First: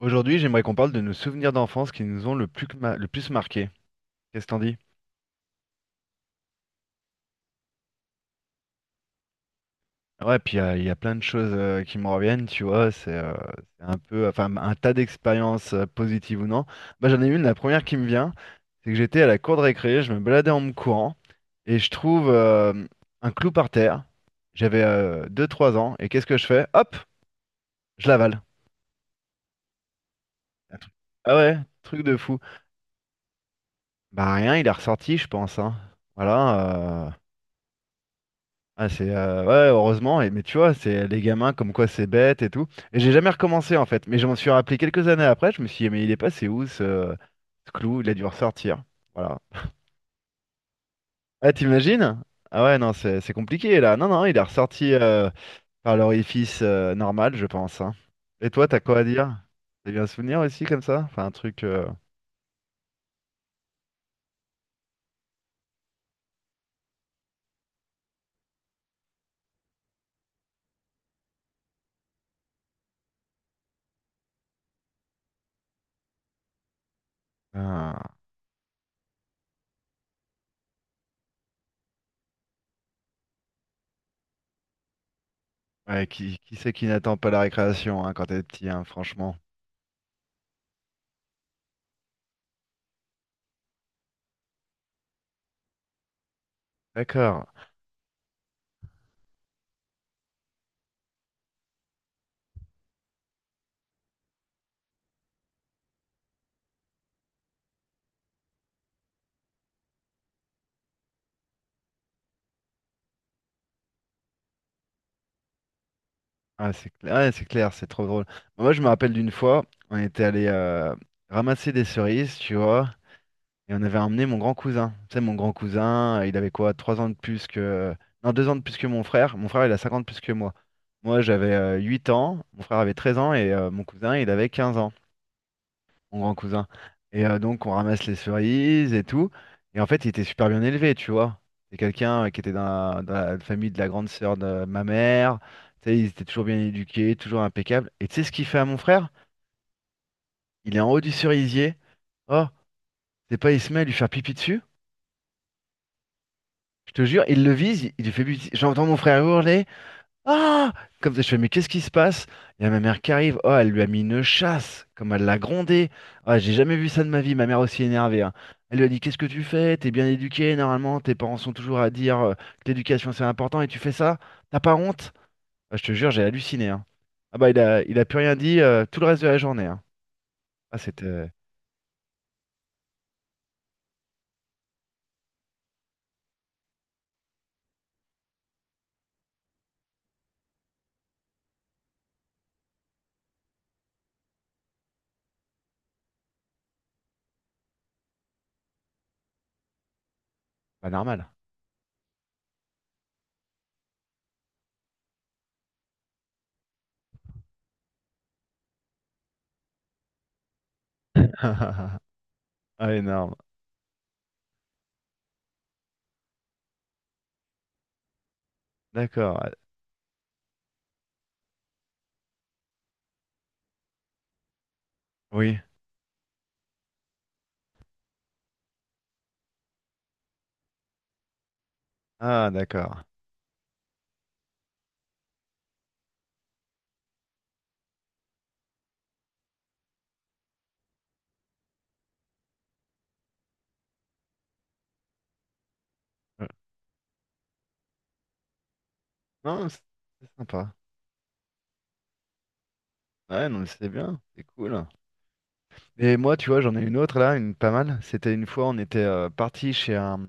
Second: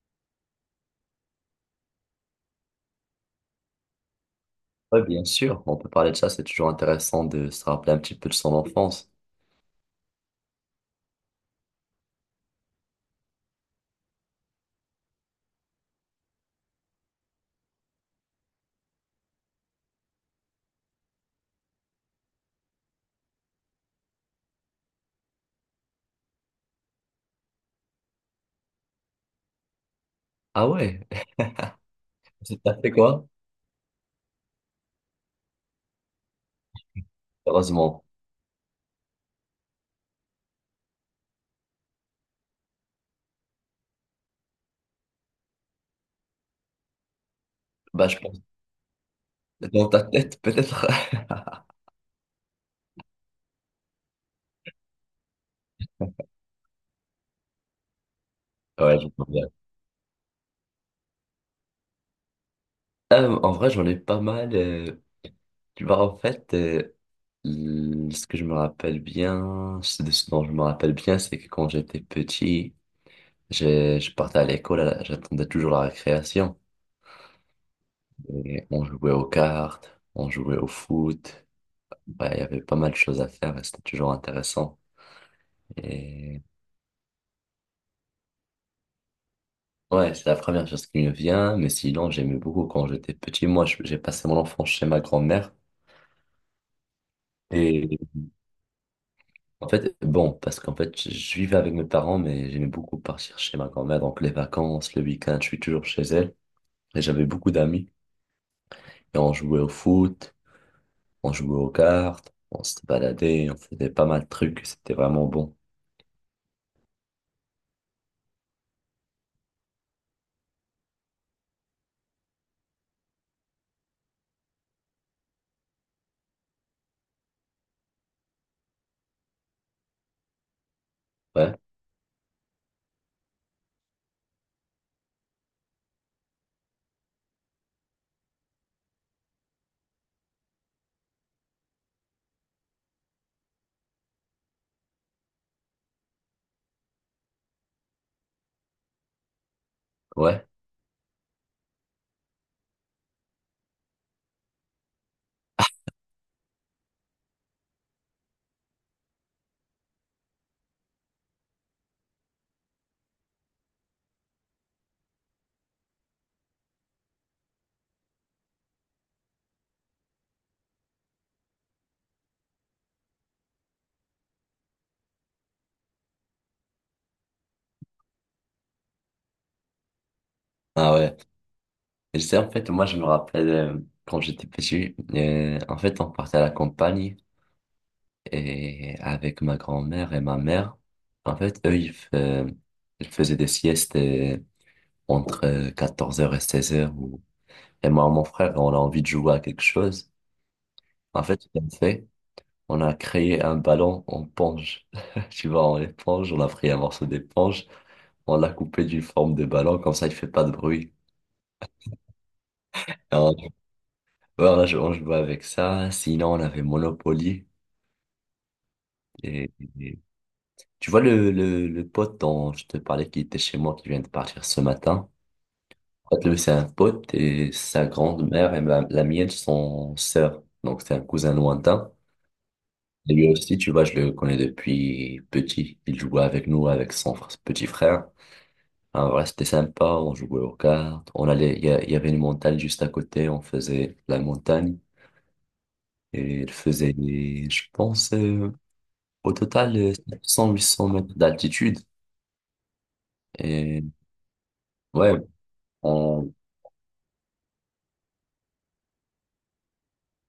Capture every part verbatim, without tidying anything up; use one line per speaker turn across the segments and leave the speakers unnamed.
Aujourd'hui, j'aimerais qu'on parle de nos souvenirs d'enfance qui nous ont le plus, que ma- le plus marqué. Qu'est-ce que t'en dis?
Ouais, bien sûr. Bon, on peut parler de ça, c'est toujours intéressant de se rappeler un petit peu de son enfance.
Ouais, puis euh, il y a plein de choses euh, qui me reviennent, tu vois. C'est euh, c'est un peu, enfin, un tas d'expériences euh, positives ou non. Moi, j'en ai une, la première qui me vient, c'est que j'étais à la cour de récré, je me baladais en me courant, et je trouve euh, un clou par terre. J'avais deux-trois ans, et qu'est-ce que je fais? Hop, je l'avale.
Ah
Un truc-
ouais.
Ah ouais, truc de fou.
T'as fait quoi?
Bah rien, il est ressorti, je pense, hein. Voilà. euh,
Heureusement.
Ah, c'est euh, ouais, heureusement, et, mais tu vois, c'est les gamins comme quoi c'est bête et tout. Et j'ai jamais recommencé en fait, mais je m'en suis rappelé quelques années après. Je me suis dit, mais il est passé où ce, ce clou? Il
Bah,
a
je
dû
pense,
ressortir. Voilà.
dans ta tête, peut-être.
Ah, t'imagines? Ah ouais, non, c'est c'est compliqué là. Non, non, il est ressorti euh, par l'orifice euh, normal, je pense, hein. Et toi, t'as quoi
Ouais,
à
je vois
dire?
bien.
T'as eu un souvenir aussi comme ça? Enfin, un truc. euh,
Euh, en vrai, j'en ai pas mal. euh, Tu vois, en fait, euh, l- ce que je me rappelle bien, ce de ce dont je me rappelle bien, c'est que quand j'étais petit, j'ai- je partais à l'école, à la- j'attendais toujours la récréation.
un-
Et on jouait aux cartes, on jouait au foot. Bah, il y avait pas mal de choses à faire et c'était toujours intéressant.
Ouais, qui,
Et
qui c'est qui n'attend pas la récréation, hein, quand t'es petit, hein, franchement.
ouais, c'est la première chose qui me vient, mais sinon, j'aimais beaucoup quand j'étais petit. Moi, je- j'ai passé mon enfance chez ma grand-mère.
D'accord.
Et en fait, bon, parce qu'en fait, je je vivais avec mes parents, mais j'aimais beaucoup partir chez ma grand-mère. Donc, les vacances, le week-end, je suis toujours chez elle. Et j'avais beaucoup d'amis. Et on jouait au foot, on jouait aux cartes, on se baladait, on faisait pas mal de trucs. C'était vraiment bon.
Ah, c'est clair, ouais, c'est clair, c'est trop drôle. Moi, je me rappelle d'une fois, on était allé euh, ramasser des cerises, tu vois, et on avait emmené mon grand cousin. Tu sais, mon grand cousin, euh, il avait quoi, trois ans de plus que... Non, deux ans de plus que mon frère. Mon frère, il a cinquante de plus que moi. Moi, j'avais
Ouais,
euh, huit ans, mon frère avait treize ans, et euh, mon cousin, il avait quinze ans, mon grand cousin. Et euh, donc, on ramasse les cerises et tout. Et en fait, il était super bien élevé, tu vois. C'est quelqu'un euh, qui était dans la, dans la famille de la grande sœur de ma mère. Tu sais, ils étaient toujours bien éduqués, toujours impeccables. Et tu sais ce qu'il fait à mon frère?
ouais.
Il est en haut du cerisier. Oh, c'est pas, il se met à lui faire pipi dessus. Je te jure, il le vise, il lui fait pipi. J'entends mon frère hurler. Ah! Comme ça, je fais, mais qu'est-ce qui se passe? Il y a ma mère qui arrive. Oh, elle lui a mis une chasse, comme elle l'a grondée. Ah, j'ai jamais vu ça de ma vie, ma mère aussi énervée, hein. Elle lui a dit, qu'est-ce que tu fais? T'es bien éduqué, normalement. Tes parents sont toujours à dire euh, que l'éducation c'est important et tu fais ça? T'as pas honte? Ah, je te jure, j'ai halluciné, hein. Ah bah, il a, il a plus rien dit euh, tout le reste de la journée, hein. Ah,
Ah
c'était
ouais.
euh,
Et c'est en fait, moi, je me rappelle euh, quand j'étais petit, euh, en fait, on partait à la campagne. Et avec ma grand-mère et ma mère, en fait, eux, ils, fa- ils faisaient des siestes euh, entre quatorze heures et seize heures. Ou... Et moi, mon frère, on a envie de jouer à quelque chose.
pas
En
normal.
fait, ce qu'on fait, on a créé un ballon en ponge. Tu vois, en éponge, on a pris un morceau d'éponge, on l'a coupé d'une forme de ballon, comme ça, il fait pas de bruit.
Ah,
Et
énorme.
on, voilà, je- on jouait avec ça. Sinon, on avait Monopoly. Et,
D'accord.
et- tu vois le, le, le pote dont je te parlais qui était chez moi, qui vient de partir ce matin?
Oui.
En fait, lui, c'est un pote et sa grand-mère et ma- la mienne sont sœurs. Donc, c'est un cousin lointain.
Ah, d'accord.
Et lui aussi, tu vois, je le connais depuis petit. Il jouait avec nous, avec son fr- petit frère. Alors, voilà, c'était sympa. On jouait aux cartes. On allait, il y, a- il y avait une montagne juste à côté. On faisait la montagne. Et
Euh,
il faisait, je pense, euh, au
Non,
total,
c'est
euh, sept
c'est
cents, huit
sympa.
cents mètres d'altitude.
Ouais, non, mais
Et
c'est bien. C'est cool.
ouais,
Et
on...
moi, tu vois, j'en ai une autre là, une pas mal. C'était une fois, on était euh, parti chez un,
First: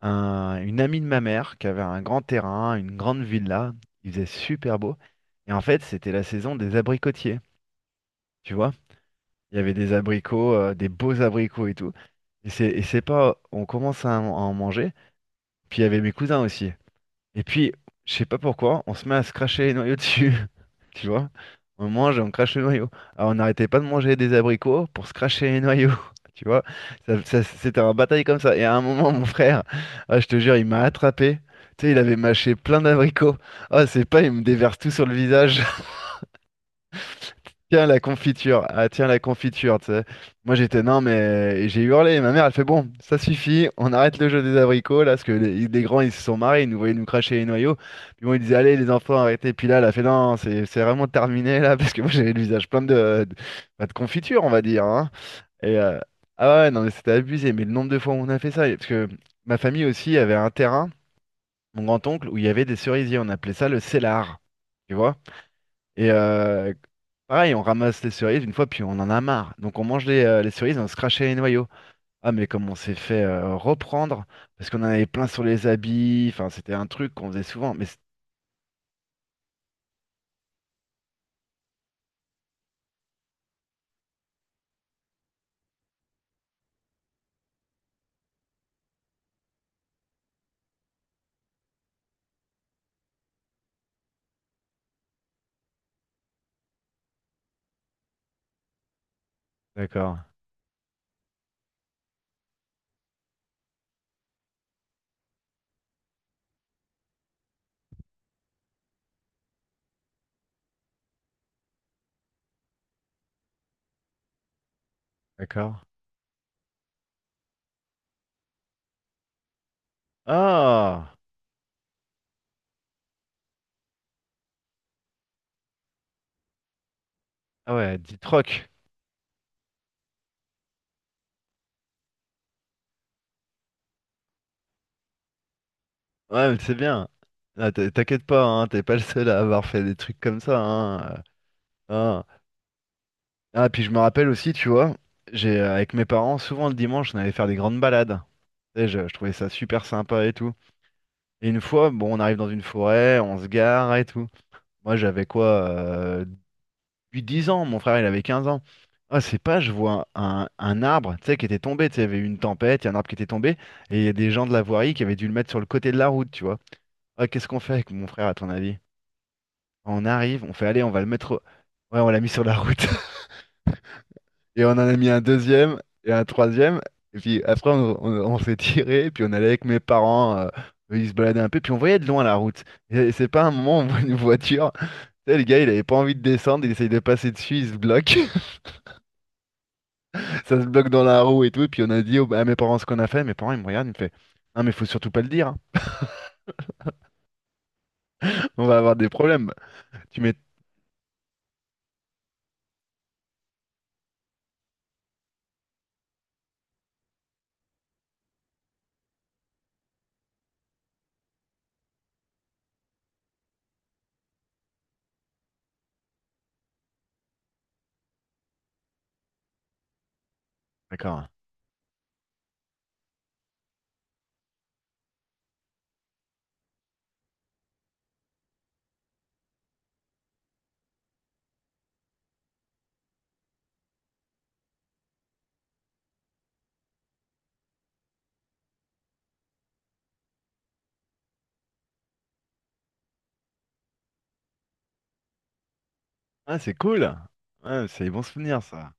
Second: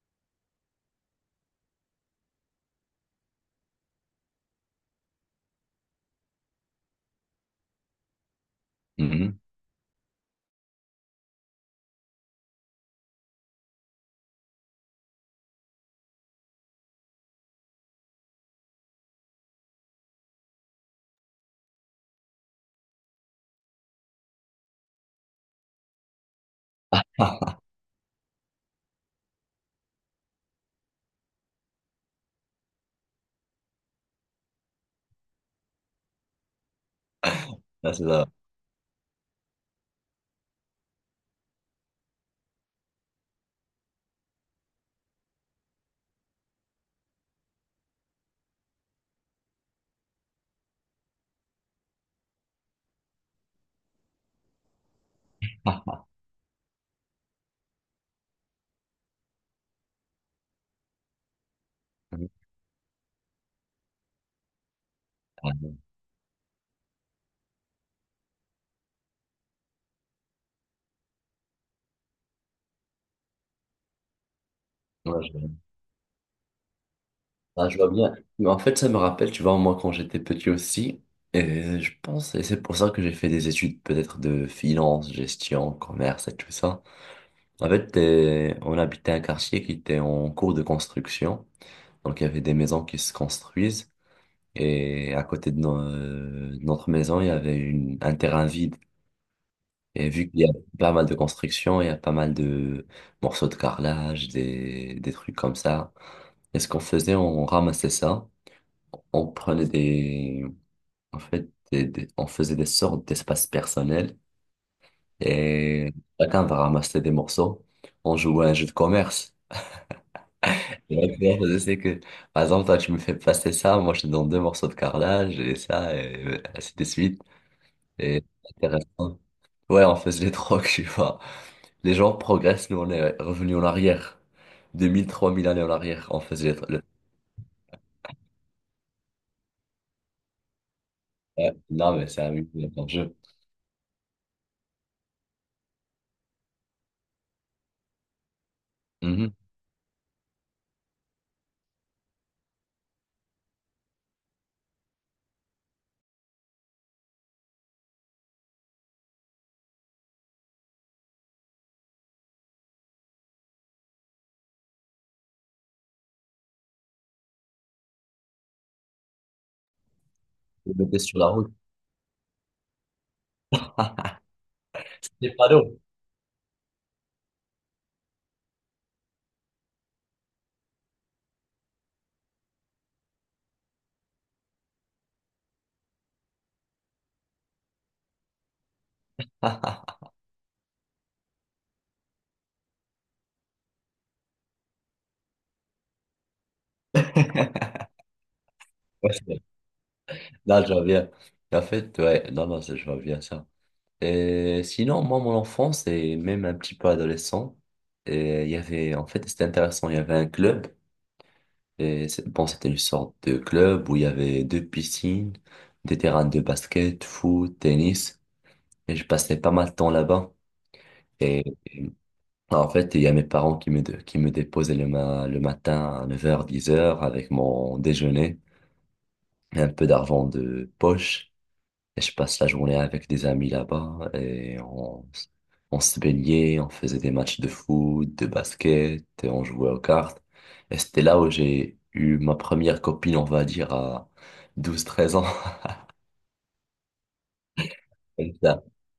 un- une amie de ma mère qui avait un grand terrain, une grande villa. Il faisait super beau. Et en fait, c'était la saison des abricotiers. Tu vois,
Mhm.
il y avait des abricots, euh, des beaux abricots et tout. Et c'est et c'est pas, on commence à en à en manger. Puis il y avait mes cousins aussi. Et puis, je sais pas pourquoi, on se met à se cracher les noyaux dessus. Tu vois? On mange et on crache le noyau. Alors, on n'arrêtait pas de manger des abricots pour se cracher les noyaux. Tu vois? Ça- ça- c'était un bataille comme ça. Et à un moment, mon frère, ah, je te jure, il m'a attrapé. Tu sais, il avait mâché plein d'abricots. Ah, c'est pas, il me déverse tout sur le visage. Tiens
Ah,
la
c'est ça.
confiture, ah tiens la confiture, tu sais. Moi j'étais non mais et j'ai hurlé, ma mère elle fait bon, ça suffit, on arrête le jeu des abricots là, parce que les, les grands ils se sont marrés, ils nous voyaient nous cracher les noyaux, puis bon ils disaient allez les enfants arrêtez, puis là elle a fait non c'est c'est vraiment terminé là, parce que moi j'avais le visage plein de, de, bah, de confiture on va dire, hein. Et euh, ah ouais non mais c'était abusé, mais le nombre de fois où on a fait ça, parce que ma famille aussi avait un terrain, mon grand-oncle, où il y avait des cerisiers, on appelait ça le cellar, tu vois? Et euh, pareil, on ramasse les cerises une fois, puis on en a marre. Donc on mange les, euh, les cerises, on se crachait les noyaux. Ah, mais comme on s'est fait euh, reprendre, parce qu'on en avait plein sur
Ouais.
les habits, enfin, c'était un truc qu'on faisait
Ah,
souvent.
je
Mais
vois
c'est-
bien. Mais en fait, ça me rappelle, tu vois, moi, quand j'étais petit aussi, et je pense, et c'est pour ça que j'ai fait des études peut-être de finance, gestion, commerce et tout ça. En fait, t'es- on habitait un quartier qui était en cours de construction. Donc, il y avait des maisons qui se construisent. Et à côté de, no- euh, de notre maison, il y avait une, un terrain vide. Et
d'accord,
vu qu'il y a pas mal de construction, il y a pas mal de morceaux de carrelage, des, des trucs comme ça. Et ce qu'on faisait, on ramassait ça on prenait des, en fait, des- des- on faisait des sortes d'espaces personnels
d'accord.
et chacun va ramasser des morceaux. On jouait à un jeu de commerce. Et
Ah,
là, tu vois, je sais que, par exemple, toi, tu me fais passer ça, moi, je te donne deux morceaux de carrelage et ça, et ainsi de suite.
ah ouais, dit
Et c'est
troc.
intéressant. Ouais, on faisait des trocs, tu vois. Les gens progressent, nous, on est revenus en arrière. Deux mille trois mille années en arrière, on
Ouais,
faisait
mais
le...
c'est
le-
bien. Ah, t'in- t'inquiète pas, hein, t'es pas le seul à avoir fait des trucs comme ça, hein. euh,
Ouais, non, mais c'est
Ah.
amusant, comme jeu.
Ah, puis je me rappelle aussi, tu vois, j'ai euh, avec mes parents, souvent le dimanche, on allait faire des grandes balades. Tu sais, je je trouvais
Mhm.
ça super sympa et tout. Et une fois, bon, on arrive dans une forêt, on se gare et tout. Moi, j'avais quoi, euh, huit à dix ans, mon frère, il avait quinze ans. Ah, c'est pas, je vois un, un arbre, tu sais, qui était tombé, tu sais, il y avait eu une tempête, il y a un arbre qui était tombé, et il y a des gens de la voirie qui avaient dû le mettre sur le côté de la route, tu vois. Ah, qu'est-ce qu'on fait avec mon frère, à ton avis? On arrive, on fait, allez,
On
on
était
va le
sur la
mettre... au-
route.
Ouais, on l'a mis sur la route, et on en a mis un
C'est pas
deuxième,
d'eau.
et un troisième, et puis après, on, on- on s'est tiré, et puis on allait avec mes parents, euh, ils se baladaient un peu, puis on voyait de loin la route. Et c'est pas un moment où on voit une voiture. Tu sais, le gars, il avait pas envie de descendre, il essaye de passer dessus, il se bloque, ça se bloque dans la roue et tout. Et puis on a dit au- à mes parents ce qu'on a fait. Mes parents, ils me regardent, ils me font: Non, mais faut surtout pas le dire, hein. On va avoir des
Ouais, c'est-
problèmes. Tu mets.
là, je vois. En fait, ouais, non, non, c'est- je vois bien ça. Et sinon, moi, mon enfance et même un petit peu adolescent, et il y avait, en fait, c'était intéressant, il y avait un club, et c'est- bon, c'était une sorte de club où il y avait deux piscines, des terrains de basket, foot, tennis, et je passais pas mal de temps là-bas.
D'accord.
Et, et, en fait, il y a mes parents qui me, dé- qui me déposaient le, ma- le matin à neuf heures, dix heures avec mon déjeuner, et un peu d'argent de poche. Et je passe la journée avec des amis là-bas et on, s- on se baignait, on faisait des matchs de foot, de basket, et on jouait aux cartes. Et c'était là où j'ai eu ma première copine, on va dire, à douze treize ans.
Ah, c'est cool. Ouais, c'est des bons
Comme
souvenirs,
ça.
ça.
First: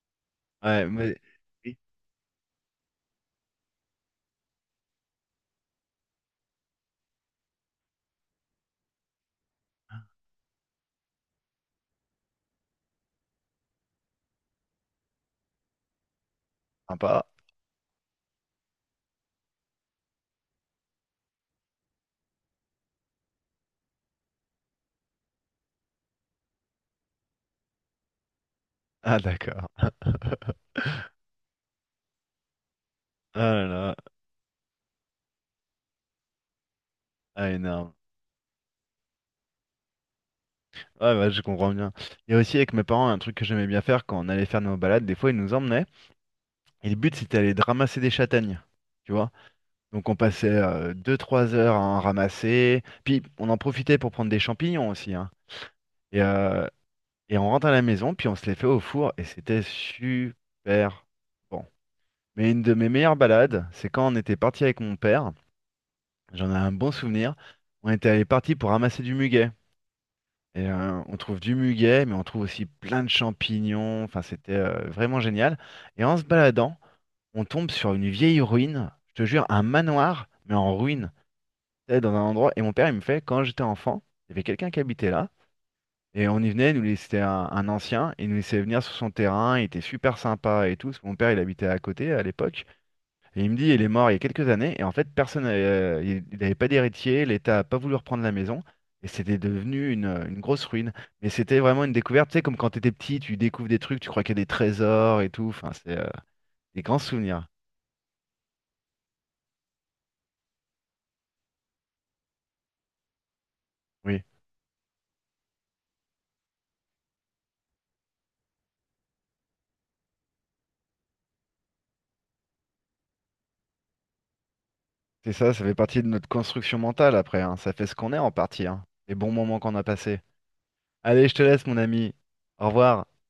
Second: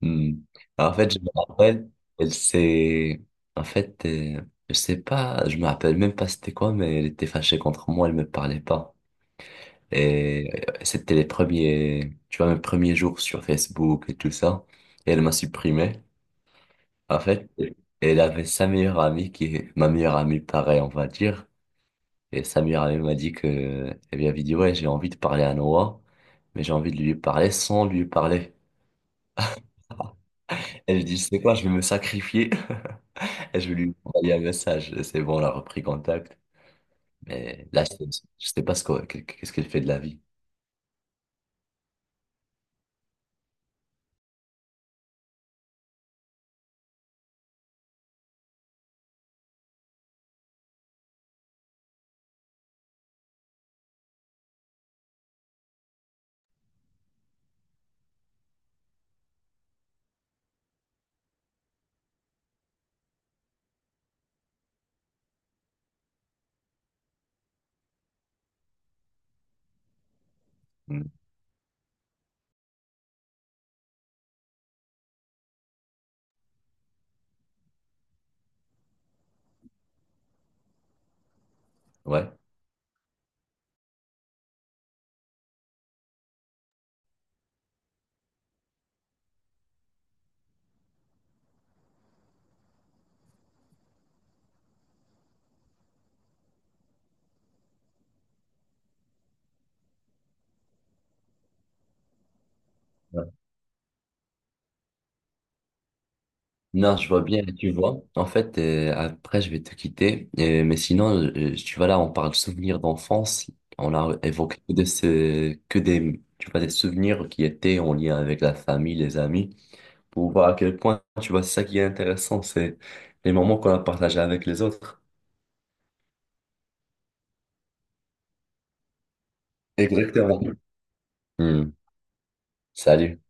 Hmm.
Ouais,
Alors, en fait, je
mais.
me
Oui,
rappelle, elle s'est... En fait, euh, je sais pas, je me rappelle même pas c'était quoi, mais elle était fâchée contre moi, elle me parlait pas. Et euh, c'était les premiers, tu vois, mes premiers jours sur Facebook et tout ça. Et elle m'a supprimé. En
sympa.
fait, elle avait sa meilleure amie qui est ma meilleure amie, pareil, on va dire. Et sa meilleure amie m'a dit que, elle lui avait dit, ouais, j'ai envie de parler à Noah, mais j'ai envie de lui parler sans lui parler.
Ah, d'accord.
Elle dit, c'est quoi, je vais me sacrifier.
Ah
Et
là
je vais
là.
lui envoyer un message. Et c'est bon, on a repris contact.
Ah,
Mais là, je
énorme.
sais je sais pas ce que- qu'est-ce qu'elle fait de la vie.
Ouais, bah, je comprends bien. Et aussi, avec mes parents, un truc que j'aimais bien faire quand on allait faire nos balades, des fois, ils nous emmenaient. Et le but, c'était d'aller de ramasser des châtaignes. Tu vois? Donc on passait euh, deux trois heures à en ramasser. Puis on en profitait pour prendre des champignons aussi, hein. Et, euh, et on rentre à la maison, puis on se les fait au four. Et c'était super bon. Mais une de mes meilleures balades, c'est quand on était parti avec mon père. J'en ai un bon souvenir. On était parti pour ramasser du muguet. Et euh,
Hmm.
on trouve du muguet, mais on trouve aussi plein de champignons. Enfin, c'était euh, vraiment génial. Et en se baladant, on tombe sur une vieille ruine. Je te jure, un manoir, mais en ruine. J'étais dans un
Ouais.
endroit, et mon père, il me fait, quand j'étais enfant, il y avait quelqu'un qui habitait là, et on y venait, il nous laissait, c'était un, un ancien, et il nous laissait venir sur son terrain, il était super sympa et tout, parce que mon père, il habitait à côté à l'époque, et il me dit, il est mort il y a quelques années, et en fait, personne, euh, il il n'avait pas d'héritier, l'État n'a pas voulu reprendre la maison, et c'était devenu une, une grosse ruine. Mais c'était vraiment une découverte, tu sais, comme quand t'étais petit, tu découvres des trucs, tu crois qu'il y a des trésors et tout, enfin, c'est euh, des
Non,
grands
je vois bien,
souvenirs.
tu vois. En fait, euh, après, je vais te quitter. Euh, mais sinon, euh, tu vois, là, on parle souvenirs d'enfance. On a
Oui,
évoqué que, de ce, que des, tu vois, des souvenirs qui étaient en lien avec la famille, les amis, pour voir à quel point, tu vois, c'est ça qui est intéressant, c'est les moments qu'on a partagés avec les autres.
c'est ça, ça fait partie de notre construction mentale après, hein. Ça fait ce qu'on est en partie, hein. Les bons moments qu'on a passés.
Exactement.
Allez, je te laisse,
Hmm.
mon ami. Au revoir.
Salut.